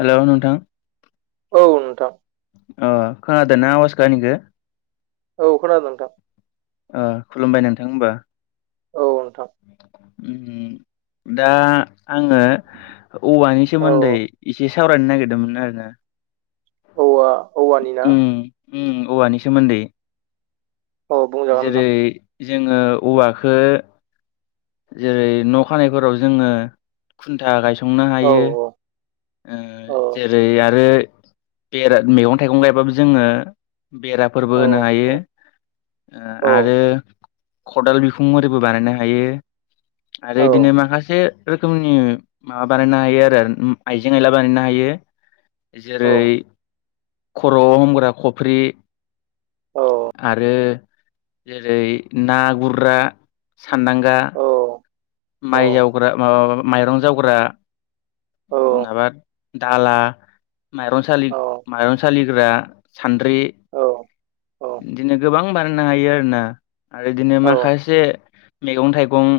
हेल' नोंथां। औ नोंथां। ओ खोनादो ना आवासखो आंनिखो। औ खोनादों नोंथां। ओ खुलुमबाय नोंथां होमबा औ नोंथां उम दा आङो औवानि औ सोमोन्दै एसे सावरायनो नागिरदोंमोन आरोना। औवा औवानि ना? उम उम औवानि सोमोन्दै। औ बुंजागोन नोंथां जेरै जोङो औवाखो जेरै न' खानायफोराव जोङो खुन्था गाय संनो औ हायो ओ औ जेरै आरो बेराद मैगं थाइगं गायबाबो जोङो औ बेराफोरबो होनो हायो ओ औ आरो ख'दाल बिखुंआरिबो बानायनो हायो। आरो औ इदिनो माखासे रोखोमनि माबा बानायनो हायो आरो आइजें आयला बानायनो हायो। औ जेरै खर'आव हमग्रा खफ्रि औ आरो जेरै ना गुरग्रा सानदांगा औ औ माइ जावग्रा माबाबा माइरं जावग्रा। औ माबा दाला माइरं सालि, औ माइरं सालिग्रा सान्द्रि। औ बिदिनो गोबां बानायनो हायो आरोना आरो इदिनो औ माखासे मैगं थाइ गं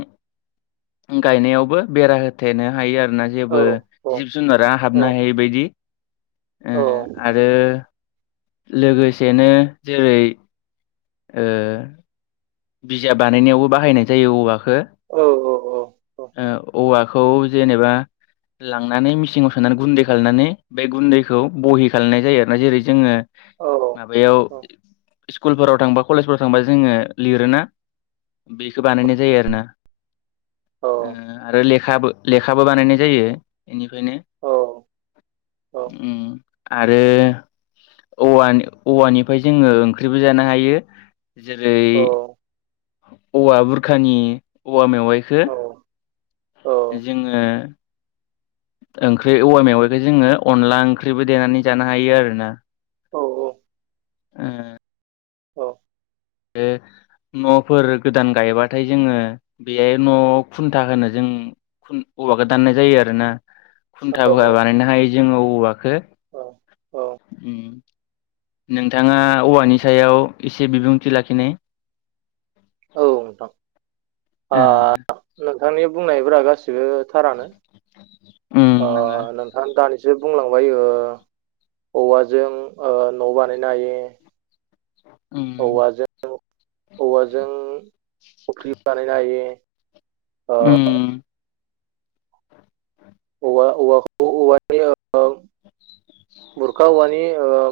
गायनायावबो बेरा होथेनो हायो आ ना जेबो जिब जुनारा औ हाबनो हायै बायदि ओ आरो लोगोसेनो जेरै ओ बिजाब बानायनायावबो बाहायनाय जायो औवाखौ औ-औ औ-औ ओ औवाखौ जेनेबा लांनानै मिसिङाव सोनानै गुन्दै खालामनानै बे गुन्दैखौ बहि खालामनाय जायो आरोना जेरै जोङो माबायाव स्कुलफोराव थांबा कलेजफ्राव थांबा जोङो लिरोना बेखौ बानायनाय जायो आरोना औ ओ आरो लेखाबो-लेखाबो बानायनाय जायो बेनिफ्रायनो औ उ आरो औवानि औवानिफ्राय जोङो ओंख्रिबो जानो हायो जेरै औवा बुरखानि औवा मेवाइखौ जोङो ओंख्रि औवा मेवाखौ जोङो अनला ओंख्रिबो देनानै जानो हायो आरोोना ओ ओ न'फोर गोदान गायबाथाय जोङो बेहाय न'आव खुन्था होनो जों खुन औवाखौ दान्नाय जायो आरो ना खुन्थाबो बानायनो हायो जोङो औवाखौ उ नोंथाङा औवानि सायाव एसे बिबुंथि लाखिनाय औ नोंथां ओ नोंथांनि बुंनायफोरा गासिबो थारानो उम ओ नोङो नोंथां दानि सो बुंलांबाय ओ औवाजों ओ न' बानायनो हायो उम औवाजों औवाजों ख्फ्रि बानायनो हायो ओ उम औवा-औवाखौ औवानि ओ बुरखा औवानि ओ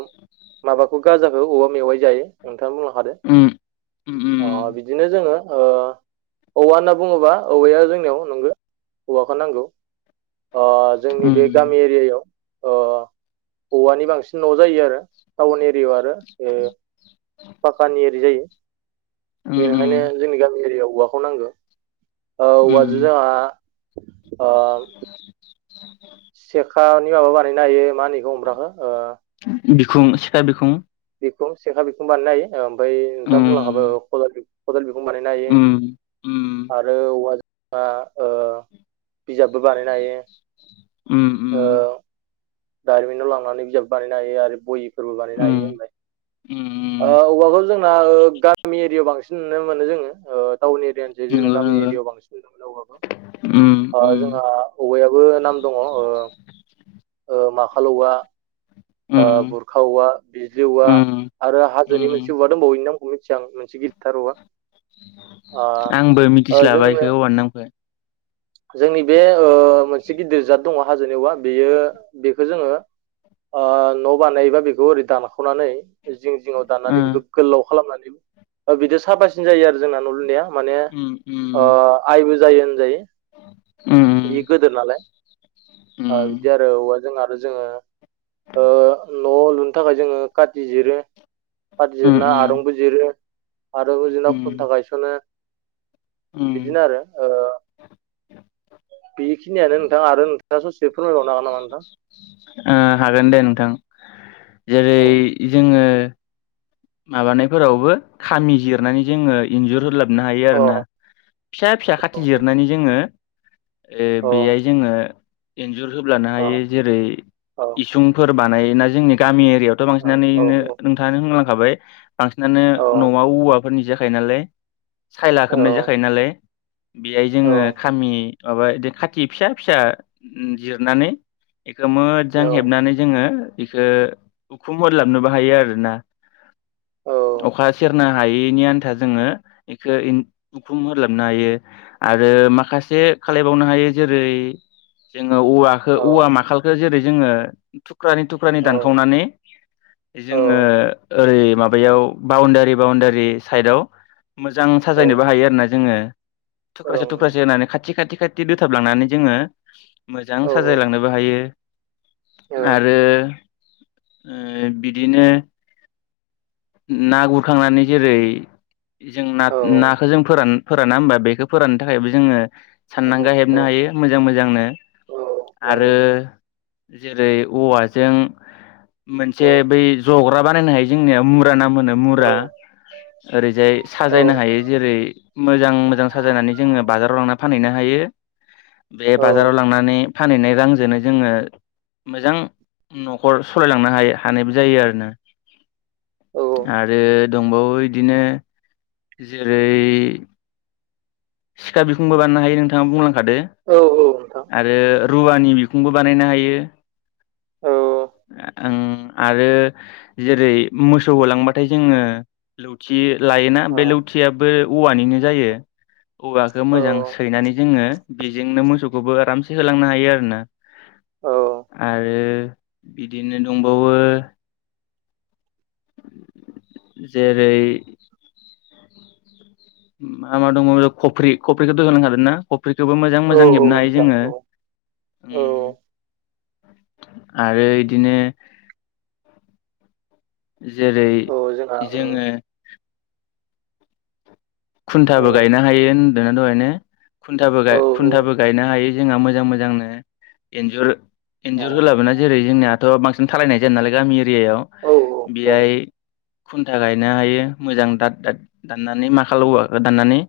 माबाखौ गाजाखौ औवा मेवाइ जायो उ उम उम [unintelligible] अ बिदिनो जोङो औवा औवा होनना बुङोबा औवाया जोंनियाव नंगौ औवाखौ नांगौ ओ जोंनि बे उम गामि एरियायाव अ औवानि बांसिन न जायो आरो टाउन एर [unintelligible] आरो फाक्कानि एरि जायो उम बेनिखायनो जोंनि गामि एरियायाव औवाखौ नांगौ ओ औवाजों उम जोंहा अ [unintelligible] [inaudible] सेखानि माबा बानायनो हायो मा होनो बे हमग्राखौ ओ बिखुं सिखा बिखुं बेखौ सेखा बिखुं बानायनो हायो ओमफाय नोंथाङा बुंलांखाबाय उम [unintelligible] खदाल बिखुं बानायनो हायो उम उम आरो औवाजों आ ओ बिजाबबो बानायनो हायो उ उ ओ दारिमिनाव लांनानै बिजाब बानायनो हायो आरो बयि फोरबो बानायनो हायो उम होनबाय उम ओ औवाखौ जोंना गामि एरियायाव बांसिन बांसिन नुनो मोनो जोङो ओ टाउन एरियानोसै जोंना नंगौ गामि नंगौ एरियाव बांसिन नुनो मोनो औवाखौ उम ओ उम जोंहा औवायाबो नाम दङ माखालौवा ओ उम बुरखा औवा बिज्लि औवा उम आरो हाजोनि उम मोनसे औवा दंबावै इनि नाम मिथिया आं मोनसे गिदिरथार वा आंबो मिथिस्लाबा जोंनो इखौ औवानि नामखौ जोंनि बे ओ मोनसे गिदिर जात दङ हाजोनि औवा बेयो बेखौ जोङो ओ न बानायोबा बेखौ ओरै दानखनानै जिं जिङाव दाननानै बेखौ उम गोलाव खालामनानै बिदि साबासिन जायो आरो जोंना न लुनाया माने उम उम ओ आइबो जायो होनजायो बि उम गोदोर नालाय [inaudible] ओ बिदि उम आरो औवा जों आरो जोङो [inaudible] ओ न' लुनो थाखाय जोङो काथि जिरो खाथि उम जिरना आरुंबो जिरो आरंबो जिरना खुन्था उम गायसनो। [inaudible] उम बिदिनो आरो ओ बेखिनियानो नोंथां आरो नोंथाङा ससे फोरमायबावनो हागोन नामा नोंथां? ओ हागोन दे नोंथां जेरै औ जोङो माबानायफोरावबो खामि जिरनानै जोङो इन्जुर होलाब नो हायो औ आरोना फिसा फिसा खाथि जिरनानै जोङो ए औ बेआय जोङो एन्जुर होब्लानो औ हायो जेरै औ इसुंफोर बानायोना जोंनि गामि एरियायावथ बांसिनानो औ औ नोंथाङानो होनलांखाबाय बांसिनानो औ न'आव औवाफोरनि जाखायो नालाय सायला औ खोबनाय जाखायो नालाय। बेआय औ जोङो खामि माबा बिदिनो खाथि फिसा फिसा जिरनानै एखो मोजां हेबनानै जोङो बेखो उखुम हरलाबनोबो हायो आरो ना। ओ अखा सेरनो हायैनि आन्था जोङो एखो उखुम ओलाबनो हायो आरो ओ माखासे खालायबावनो हायो जेरै जोङो औवाखौ औ ओं औ औवा माखालखौ जेरै जोङो थुख्रानै थुख्रानै औ दानखावनानै जोङो औ ओरै माबायाव बाउण्डारि बाउण्डारि साइडआव मोजां साजायनोबो औ औ हायो आरोना जोङो। औ थुख्रासे थुख्रासे होनानै खाथि खाथि खाथि दोथाबलांनानै जोङो मोजां साजायलांनोबो हायो। [inaudible] आरो [inaudible] ओ बिदिनो ना गुरखांनानै जेरै जों नाग- नाखौ जों फोरान-फोराना होमबा बेखौ फोराननो थाखायबो जोङो साननांगा हेबनो हायो मोजां मोजांनो। आरो जेरै औवाजों मोनसे औ बै ज'ग्रा बानायनो हायो जोंनिया मुरा नाम होनो मुरा औ ओरैजाय साजायनो हायो जेरै- मोजां मोजां साजायनानै जोङो बाजाराव लांनानै फानहैनो हायो। बे बाजाराव लांनानै फानहैनाय रांजोंनो जोङो मोजां न'खर सालायलांनो हा- हानायबो जायो आरोना। औ आरो दंबावो बिदिनो जेरै सिखा बिखुंबो बानायनो हायो नोंथा बुंलांखादो औ नोंथां [inaudible] आरो रुवानि बिखुंबो बानायनो हायो। औ आं आरो जेरै मोसौ होलांबाथाय जोङो लौथि लायोना बे औ लौथियाबो औवानिनो जायो। औवाखौ औ मोजां सैनानै जोङो बेजोंनो मोसौखौबो आरामसे होलांनो हायो आरोना। आरो इदिनो दंबावो जेरै मा मा दङ' खफ्रि, खफ्रिखौथ' होनलांखादों ना? फ्रिखौबो मोजां औ मोजां हेबनो हायो नोंथां जोङो। औ औ उम [inaudible] आरो इदिनो [inaudible] जेरै औ जोंहा ओ जोङो खुन्थाबो गायनो हायो होनदोंना दहायनो? खुन्थाबो औ गाय- औ खुन्थाबो गायनो हायो जोंहा मोजां मोजांनो एन्जुर अ, एन्जुर होलाबोना जेरै जोंनियाथ' बांसिन थालायनाय जाया नालाय गामि एरियायाव औ औ बेहाय खुन्था गायनो हायो मोजां दाथ दाथ दाननानै माखा हालौवा गोदाननानै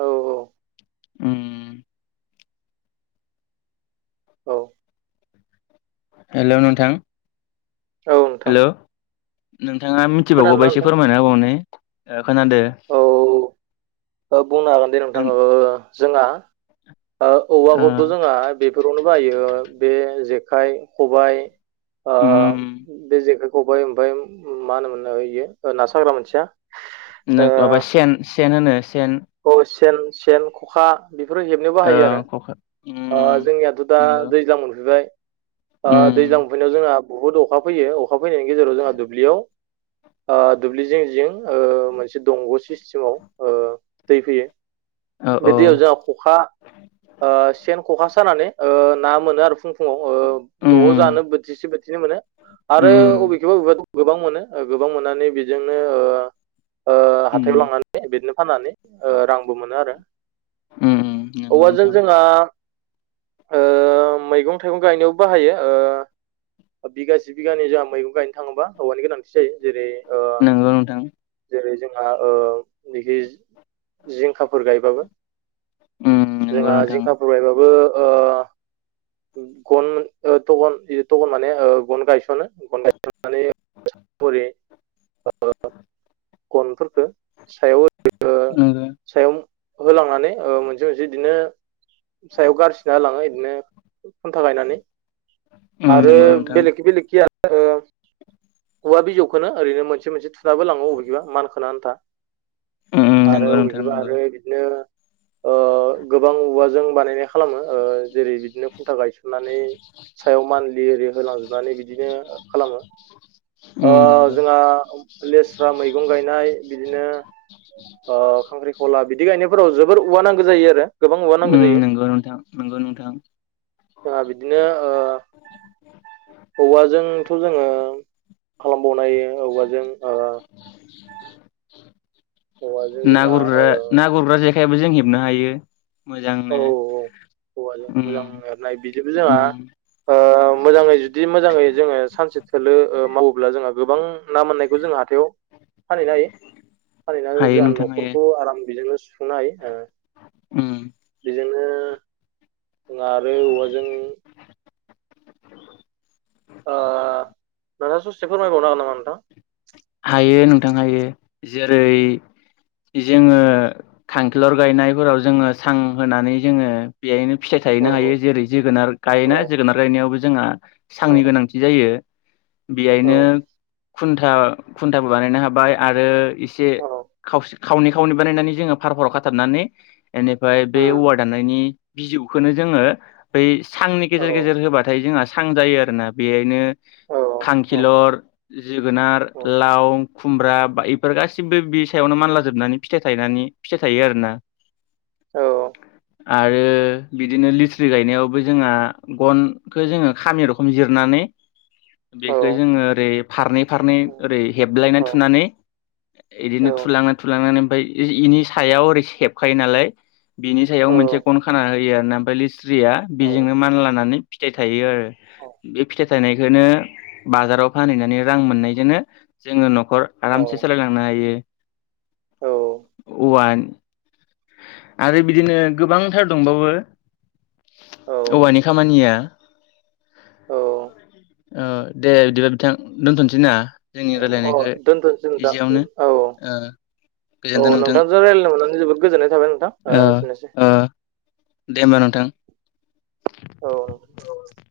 औ [inaudible] उम औ हेलौ नोंथां औ नोंथां हेलौ नों थाङा मिथिबावगौ बा खोनादोंना एसे नोंथां फोरमायना होबाव नाय ओ खोनादो औ [inaudible] बुंनो हागोन दे नोंथां नों ओ जोंहा ओ ओ औवाखौथ' जोंहा बेफोरावनो बाहायो बे जेखाइ, खबाइ ओ उम बे जेखाइ- खबाइ ओमफाय मा होनोमोन ओ इयो ओ ना साग्रा मोनसेया? ओ, नोक माबा सेन, सेन होनो सेन। औ सेन, सेन, ख'खा बेफोरो हेबनायाव ओ बाहायो आरो। खखा ओ उम जोंनियाथ' दा नंगौ दैज्लां मोनफैबाय ओ उम दैज्लां मोनफैनायाव जोंहा बुहुद अखा फैयो, अखा फैनायनि गेजेराव जोंहा दुब्लियाव ओ दुब्लि जिं जिं ओ मोनसे दंग' सिस्टेमाव ओ दै फैयो औ बे औ दैयाव जोंहा खखा, ओ सेन ख'खा सानानै ओ ना मोनो आरो फुं- फुङाव ओ न'आव उम जानो बोथिसे बोथिनै मोनो आरो उम अबेखैबा अबेखैबाथ' गोबां मोनो, ओ गोबां मोननानै बेजोंनो ओ ओ हाथायाव उम लांनानै बिदिनो फाननानै ओ रांबो मोनो आरो, उम नंगौ औवाजों नोंथां जोंहा ओ मैगं-थाइगं गायनायावबो बाहायो ओ बिगासे बिगानै जोंहा मैगं गायनो थाङोबा औवानि गोनांथि जायो। जेरै नोंगौ नोंथां। बा ओ बिखि जिंखाफोर गायबाबो उम नंगौ जोंहा नोंथां जिंखाफोर गायबाबो ओ गन ओ त'गन ओ त'गन माने ओ गन गायसनो गन गायसननानै हरै ओ गनफोरखो सायाव होनानै ओ नंगौ सायाव होलांनानै ओ मोनसे मोनसे इदिनो सायाव गारसिना होलाङो इदिनो खुन्था गायनानै उम आरो नंगौ नोंथां बेलेगखि बेलेगखि आरो ओ औवा बिजौखोनो ओरैनो मोनसे मोनसे थुुनाबो होलाङो अबेखैबा मानखोनो आन्था। उम उम आरो नंगौ नोंथां अबेखिबा नंगौ आरो इदिनो ओ गोबां औवाजों बानायनाय खालामो। ओ जेरै बिदिनो खुन्था गायसननानै सायाव मान्दलि ओरै होलांजोबनानै बिदिनो खालामो। ओ उम नंगौ जोंहा लेस्रा मैगं गायनाय बिदिनो ओ खांख्रिख'ला बिदि गायनायफोराव जोबोर उवा नांगौ जायो आरो। गोबां औवा उम नांगौ जायो नोंगौ नोंथां, नोंगौ नोंथां। जोंहा बिदिनो ओ औवाजोंथ' जोङो खालामबावनो हायो औवाजों ओ औवाजों ना जोंहा ओ गुरग्रा ना गुरग्रा जेखायबो जों हेबनो हायो औ मोजांनो। औवाजों मोजां उम एरनाय बिदिबो जोंहा उम ओ मोजाङै जुदि मोजाङै जोङो सानसे थोलो ओ मावोब्ला जोंहा गोबां ना मोननायखौ जों हाथायाव फानहैनो हायो। फानहैनानै हायो जोंहा नोंथां हायो न'खरखौ आराम बेजोंनो खुंनो हायो ओ उम बेजोंनो जोंहा आरो औवाजों ओ नोंथाङा ससे फोरमायबावनो हागोन नामा नोंथां? हायो नोंथां हायो औ जेरै- जोङो खांखिलर गायनायफोराव जोङो सां होनानै जोङो बेहायनो फिथाइ औ थायहोनो हायो। जेरै जोगोनार औ गायोना जोगोनार गायनायावबो जोंहा सांनि गोनांथि जायो। औ बेयायनो खुन्था खुन्थाबो बानायनो हाबाय आरो एसे औ खावसे खावनै खावनै बानायनानै जोङो फार- फाराव खाथाबनानै बेनिफ्राय बे उम औवा दाननायनि बिजौखोनो जोङो बै सांनि औ गेजेर गेजेर होबाथाय जोंहा सां जायो आरो ना बेहायनो औ औ खांखिलर, जोगोनार, औ लाउ, खुमब्रा बे-इफोर गासिबो बि सायावनो मानला जोबनानै फिथाइ थायनानै फिथाइ थायो आरो ना। औ आरो बिदिनो लिथ्रि गायनायावबो जोंहा गनखौ जोंङो खामि रोखोम जिरना नै औ बेखौ जोंङो ओरै फारनै फारनै ओरै औ हेबलायनानै थुनानै बिदिनो थुलांनानै थुलांनानै ओमफाय इनि सायाव ओरै हेबखायो नालाय बिनि सायाव मोनसे गन खाना होयो आर ना ओमफ्राय लिस्रिया बेजोंनो मान लानानै फिथाइ थायो आरो बे फिथाइ थाइनायखौनो बाजाराव फानहैनानै रां मोननायजोंनो जोङो नखर आरामसे सालायलांनो हायो। औ औवान आरो बिदिनो गोबांथार दंबावो। औ औवानि खामानिया औ दे दो बिथां दोनथनोसै ना? जोंनि औ रायलायनायखौ दोनथ'सै नोंथां एसेयावनो औ ओ औ गोजोनथों नोंथां नोंथांजों रायलनो मोननानै जोबोद गोजोननाय थाबाय नोंथां ओ एसेनोसै ओ दे होमबा नोंथां औ [inaudible]